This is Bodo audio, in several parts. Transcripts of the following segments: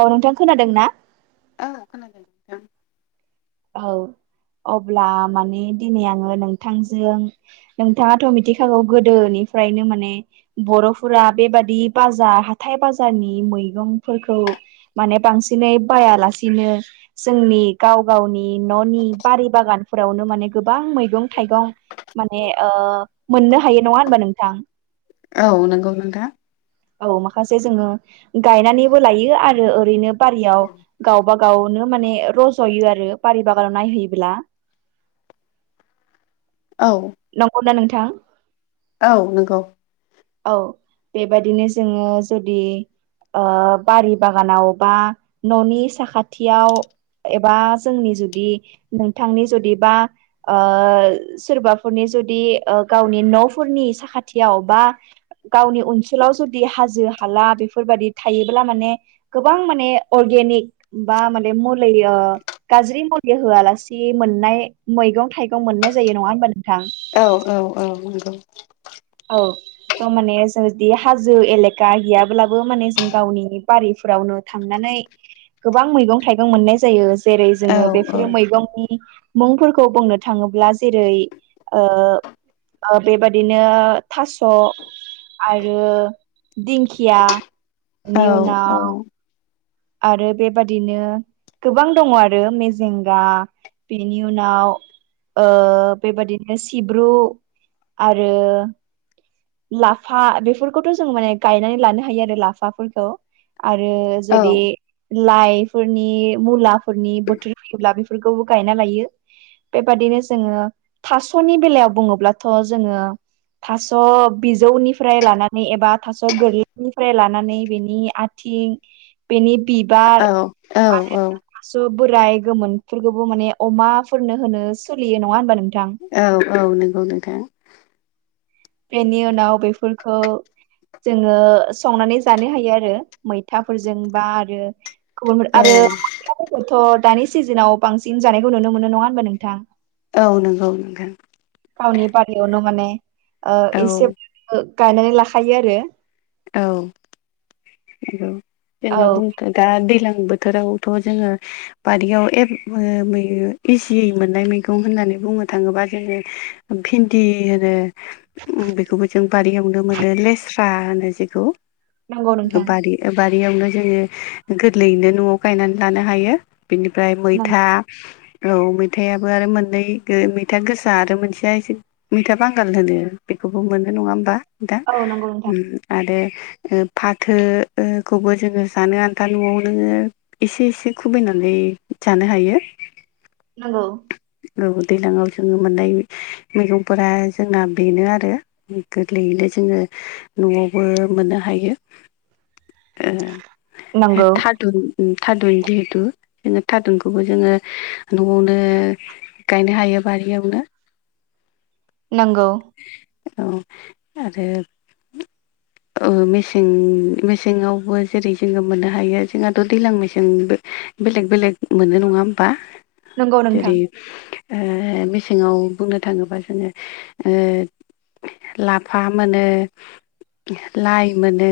औ नोंथां खोनादों ना? ओ खोनादों नोंथां। औ अब्ला माने दिनै आङो नोंथांजों नोंथाङाथ' मिथिखागौ गोदोनिफ्रायनो माने बर'फोरा बेबादि बाजार हाथाय बाजारनि मैगंफोरखौ माने बांसिनै बायालासिनो जोंनि गाव गावनि न'नि बारि बागानफोरावनो माने गोबां मैगं थाइगं माने ओ मोननो हायो नङा होमबा नोंथां। औ नंगौ नोंथा। औ माखासे जोङो गायनानैबो लायो आरो ओरैनो बारियाव गावबा गावनो माने रज'यो आ रो बारि बागानाव नायहोयोब्ला औ। नंगौना नोंथां। औ नंगौ। औ बेबायदिनो जोङो जुदि ओ बारि बागानाव बा न'नि साखाथियाव एबा जोंनि जुदि नोंथांनि जुदि बा ओ सोरबाफोरनि जुदि ओ गावनि न'फोरनि साखाथियाव बा गावनि ओनसोलाव जुदि हाजो हाला बेफोरबादि थायोब्ला माने गोबां माने अर्गेनिक बा माने मुलै ओ गाज्रि मुलि होआलासे मोननाय मैगं थाइगं मोननाय जायो नङा होमबा नोंथां। औ औ औ नंगौ। औ। थ' माने जो बे हाजो एलेखा याब्लाबो माने जों गावनि बारिफोरावनो थांनानै गोबां मैगं थाइगं मोननाय जायो जेरै औ जोङो औ बेफोरो मैगंनि मुंफोरखौ बुंनो थाङोब्ला जेरै ओ ओ बेबादिनो थास' आरो दिंखिया बिनि औ औ उनाव आरो बेबादिनो गोबां दङ' आरो मेजेंगा बिनि उनाव ओ बेबायदिनो सिब्रु आरो लाफा बेफोरखौथ' जों माने गायनानै लानो हायो आरो लाफाफोरखौ। आरो औ जुदि लाइ फोरनि मुला फोरनि बोथोर फैयोब्ला बेफोरखौबो गायना लायो। बेबादिनो जोङो थास'नि बेलायाव बुङोब्लाथ' जोङो थास' बिजौनिफ्राय लानानै एबा थास' गोरलैनिफ्राय लानानै बेनि आ थिं बेनि बिबार औ आरो औ थास' बोराय गोमोन फोरखौबो माने अमा फोरनो होनो सोलियो नङा होनबा नोंथां? औ औ नोंगौ नोंथां। बेनि उनाव बेफोरखौ जोङो संनानै जानो हायो आरो मैथाफोरजों बा आरो गुबुन औ आरो [unintelligible] फोरखौथ' दानि सिजोनाव बांसिन जानायखौ नुनो मोनो नङा होनबा नोंथां? औ नंगौ नोंथां। गावनि बारियावनो माने ओ औ एसे गायनानै लाखायो आरो। औ। नोंगौ जोंना औ बुं [unintelligible] दा दैलां बोथोरावथ' जोङो बारियाव एप ओ मै इजियै मोननाय मैगं होननानै बुंनो थाङोबा जोङो भिन्दि होनो उम बेखौबो जों बारियावनो मोनो लेस्रा होनो जेखौ नंगौ नोंथां बारि बारियावनो जोङो गोरलैयैनो न'आव गायनानै लानो हायो। बिनिफ्राय नंगौ मैथा औ मैथायाबो आरो मोननै गो मैथा गोसा आरो मोनसिया एसे मैथा बांगाल होनो बेखौबो मोनो नङा होमबा दा औ नंगौ नोंथां उम आरो ओ फाथो ओ खौबो जोङो जानो आन्था न'आवनो एसे एसे खुबैनानै जानो हायो। नंगौ। औ दैलांङाव जोङो मोननाय मैगंफोरा जोंना बेनो आरो। गोरलैयैनो जोङो न'आवबो मोननो हायो। ओ नंगौ थादुन उम थारुन जिहेथु जोङो थारुनखौबो जोङो न'आवनो गायनो हायो बारियावनो। नंगौ। औ आरो औ मेसें मेसेङावबो जेरै जोङो मोननो हायो जोंहाथ' दैलां मेसें बेलेग बेलेग मोनो नङा होमबा नंगौ नोंथां जेरै ओ मेसेङाव बुंनो थाङोबा जोङो ओ लाफा मोनो लाइ मोनो।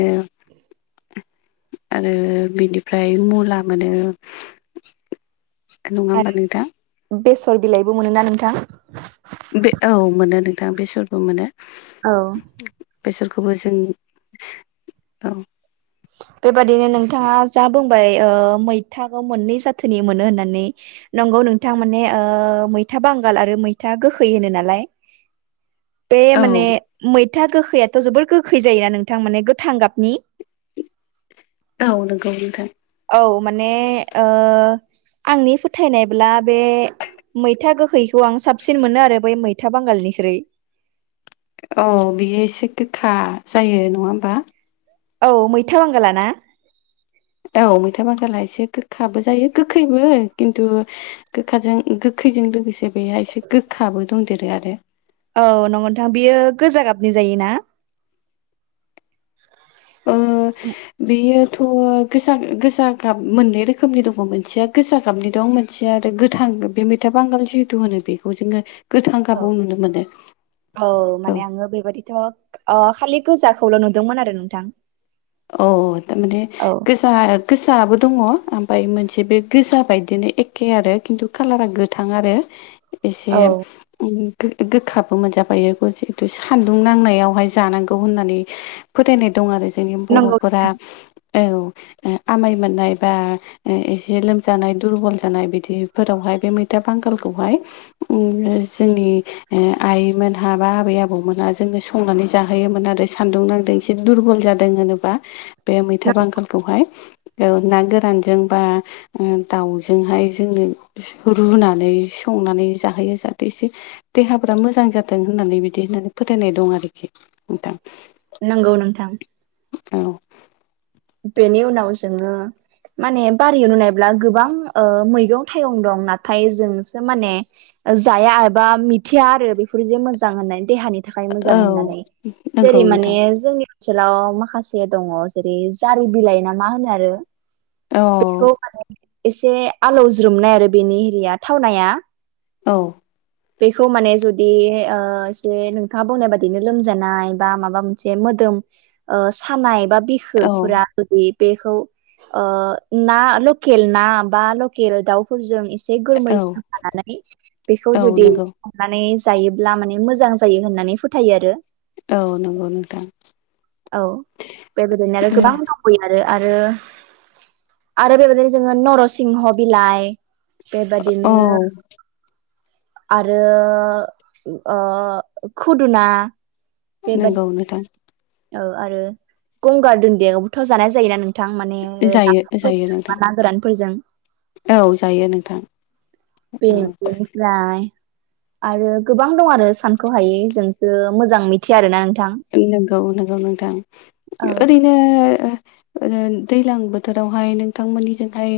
आरो बिनिफ्राय मुला मोनो। नङा होमबा आरो नोंथां? बेसर बिलाइबो मोनो ना नोंथां? बे औ मोनो नोंथां बेसरबो मोनो। औ। बेसरखौबो जों औ। बेबादिनो नोंथाङा जा बुंबाय ओ मैथाखौ मोननै जाथोनि मोनो होननानै नंगौ नोंथां माने ओ मैथा बांगाल आरो मैथा गोखै होनो नालाय। [inaudible] बे औ माने मैथा गोखैयाथ' जोबोर गोखै जायोना नोंथां माने गोथां गाबनि? औ नोंगौ नोंथां। औ माने ओ आंनि फोथायनायब्ला बे मैथा गोखैखौ आं साबसिन मोनो आरो बै मैथा बांगालनिख्रुइ। औ बियो एसे गोखा जायो नङा होमबा? औ मैथा बांगाला ना? औ मैथा बागांला एसे गोखाबो जायो गोखैबो खिन्थु गोखाजों गोखैजों लोगोसे बेहाय एसे गोखाबो दंदेरो आरो। औ नंगौ नोंथां बियो गोजा गाबनि जायोना? ओ बेयोथ' गोजा गोजा गाब मोननै रोखोमनि दङ मोनसेया गोजा गाबनि दं मोन सेया आरो गोथां बे मैथा बांगाल जिहेथु होनो बेखौ जोङो गोथां औ गाबाव नुनो मोनो। औ माने आङो बेबायदिथ' खालि गोजाखौल' नुदोंमोन आरो नोंथां। अ थारमाने औ गोज जा गोजाबो दङ ओमफ्राय मोनसे बे गोजा बायदिनो एखे आरो खिन्थु कालारा गोथां आरो। [inaudible] एसे गोखाबो मोनजाफायो जिहेथु सान्दुं नांनायावहाय जानांगौ होननानै फोथायनाय दं आरो जोंनि नंगौ बर'फोरा [inaudible] आमाइ मोननाय बा एसे लोमजानाय दुरबल जानाय बिदिफोरावहाय बे मैथा बांगालखौहाय ओ जोंनि आइमोनहा बा आबै आबौमोनहा जोङो संनानै जाहोयोमोन आरो सान्दुं नांदों ए दुरबल जादों होनोबा बे मैथा बांगालखौहाय औ ना गोरानजों बा दाउजोंहाय जोंनो रुनानै संनानै जाहोयो जाहाथे इसे देहाफोरा मोजां जाथों होननानै बिदि होननानै फोथायनाय दं आरोखि नोंथां। नंगौ नोंथां। औ। बेनि उनाव जोङो माने बारियाव लुनायब्ला गोबां मैगं थाइगं दं नाथाय जोंसो माने जाया एबा मिथिया आरो बेफोर जे मोजां होननानै देहानि थाखाय मोजां औ होननानै नंगौ जेरै माने नोंथां जोंनि ओनसोलाव माखासे दङ जेरै जारि बिलाइ ना मा होनो आरो औ बेखौ माने एसे आलौज्रोमनाय आरो बेनि एरिया थावनाया औ। बेखौ माने ओ जुदि एसे नोंथाङा बुंनाय बादिनो लोमजानाय बा माबा मोनसे मोदोम ओ सानाय बा औ बिखोफोरा जुदि बेखौ ओ ना लकेल ना बा लकेल दाउफोरजों एसे बे गोमै औ सिनखा नालाय खौ औ जुदि नंगौ संनानै जायोब्ला माने मोजां जायो होननानै फोथायो आरो औ नंगौ नोंथां। औ बेबायदिनो आरो गोबां दं आरो आरो आरो बेबायदिनो जोङो नर' सिंह बिलाइ औ बेबादिनो आरो ओ खुदुना बेबादि नोंगौ नोंथां। औ आरो गंगार दुन्दियाखौबोथ' जानाय जायोना नोंथां माने जायो जायो नामफोरजों नोंथां बा ना गोरानफोरजों औ जायो नोंथां। औ पेन्ट बेनिफ्राय आरो गोबां दं आरो सानख'हायै जोंसो मोजां मिथिया आरोना नोंथां। ओं नंगौ-नंगौ नोंथां ओरैनो ओ ओ दैलां बोथोरावहाय नोंथांमोननिजोंहाय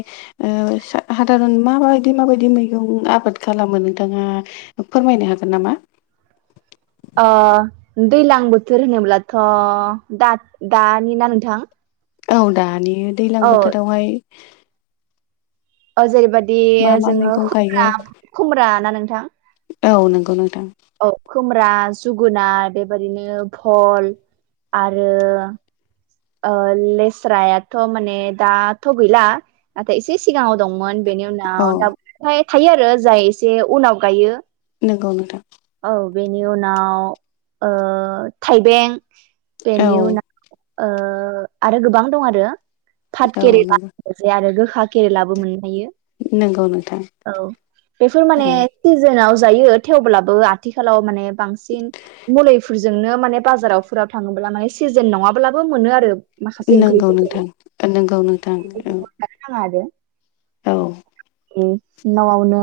ओ हादारन माबायदि माबायदि मैगं आबाद खालामो नोंथाङा फोरमायनो हागोन नामा। ओ दैलां बोथोर होनोब्लाथ' दा दानि ना नोंथां औ दानि दैज्लां औ बोथोरावहाय ओ जेरैबायदि मा मा जोङो मैगं गायो खुमब खुमब्रा ना नोंथां औ नंगौ नोंथां। औ खुमब्रा जोगोनार बेबायदिनो भल आरो ओ लेस्रायाथ' माने दाथ' गैला। नाथाय एसे सिगाङाव दंमोन बेनि औ उनाव दाओमफ्राय थायो आरो जाय एसे उनाव गायो। नोंगौ नोंथां। औ बेनि उनाव ओ थाइबें औ बेनि उनाव ओ आरो गोबां दं आरो औ फाथकेरेला नंगौ जे आरो गोखा केरेलाबो मोननो हायो नंगौ नोंथां औ बेफोर माने औ सिजोनाव जायो थेवब्लाबो आथिखालाव माने बांसिन मुलिफोरजोंनो माने बाजारावफोराव थाङोब्ला माने सिजेन नङाब्लाबो मोनो आरो। माखासे नंगौ ओंख्रिफोरखौ नोंथां नंगौ नोंथां औ। जानो नाङा आरो औ उम न'आवनो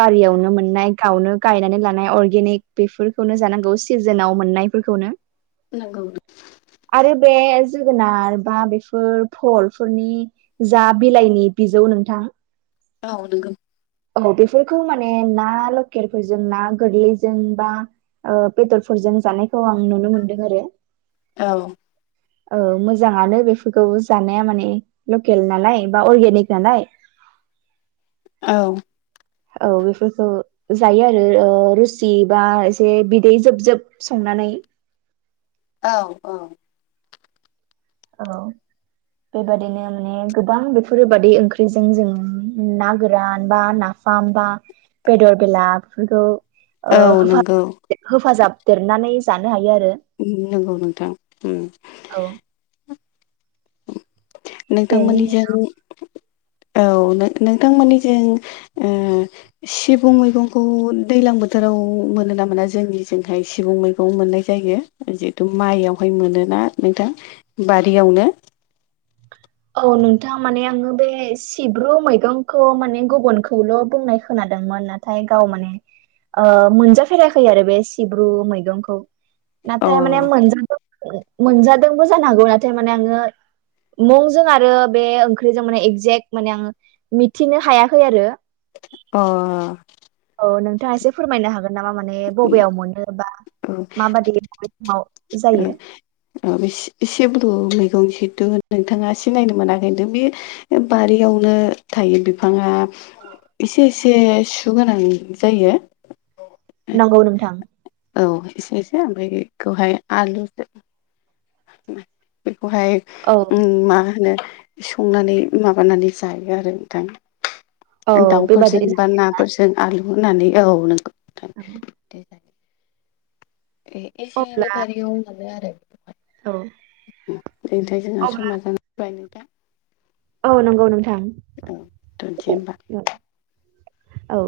बारियावनो मोननाय गावनो गायनानै ला माने अर्गेनिक बेफोरखौनो जानांगौ सिजोनाव मोननायफोरखौनो नोंगौ आरो बे जोगोनार बा बेफोर फलफोरनि जा बिलाइनि बिजौ नोंथां। औ नोंगौ औ बेफोरखौ माने ना लकेलफोरजों ना गोरलैजों बा ओ बेदरफोरजों जानायखौ आं नुनो मोनदों आरो। औ औ मोजाङानो बेफोरखौ जानाया माने लकेल नालाय बा अर्गेनिक नालाय। औ औ बेफोरखौ जायो आरो ओ रुसि बा एसे बिदै जोबजोब संनानै औ औ। औ बेबायदिनो माने गोबां बेफोरबादि ओंख्रिजों जों ना गोरान बा ना फाम बा बेदर बेला बेफोरखौ ओ औ नंगौ होफा-होेफाजाबदेरनानै जानो हायो आरो उम नोंगौ नोंथां उम औ बेनि नोंथांमोननिजों औ नोंथांमोननिजों ओ सिबुं मैगंखौ दैज्लां बोथोराव मोनो ना मोना जोंनिजोंहाय सिबुं मैगं मोननाय जायो। जिहेथु माइआवहाय मोनोना नोंथां बारियावनो औ नोंथां माने आङो बे सिब्रु मैगंखौ माने गुबुनखौल' बुंनाय खोनादोंमोन ना नाथाय गाव माने मोनजाफेराखै आरो बे सिब्रु मैगंखौ। अ नाथाय माने मोनजादों मोनजादोंबो जानो हागौ नाथाय माने आङो मुं जों आरो बे ओंख्रिजों माने एक्जेक्ट माने आङो मिथिनो हायाखै आरो अ औ नोंथाङा एसे फोरमायनो हागोन नामा माने बबेयाव मोनो बा माबाददि बे औ जायो उम एस-ए सेब्रु मैगं सद नोंथाङा सिनायनो मोनाखैथ बे बारियावनो थायो बिफाङा एसे एसे सुगोनां जायो नंगौ नोंथां औ एसे एसे ओमफ्राय बेखौहाय आलु बेखौहाय औ उम मा होनो संनानै माबानानै जायो आरो नोंथां औ दाउफोरजों बेबादिनो बा नाफोरजों आलु होनानै औ नों औ ए-एसे एनै बारियाव मोनो आरो औ ओरैफ्राय जोंहा समा जानानै बाय दा औ नंगौ नोंथां औ दोनसै होमबा औ औ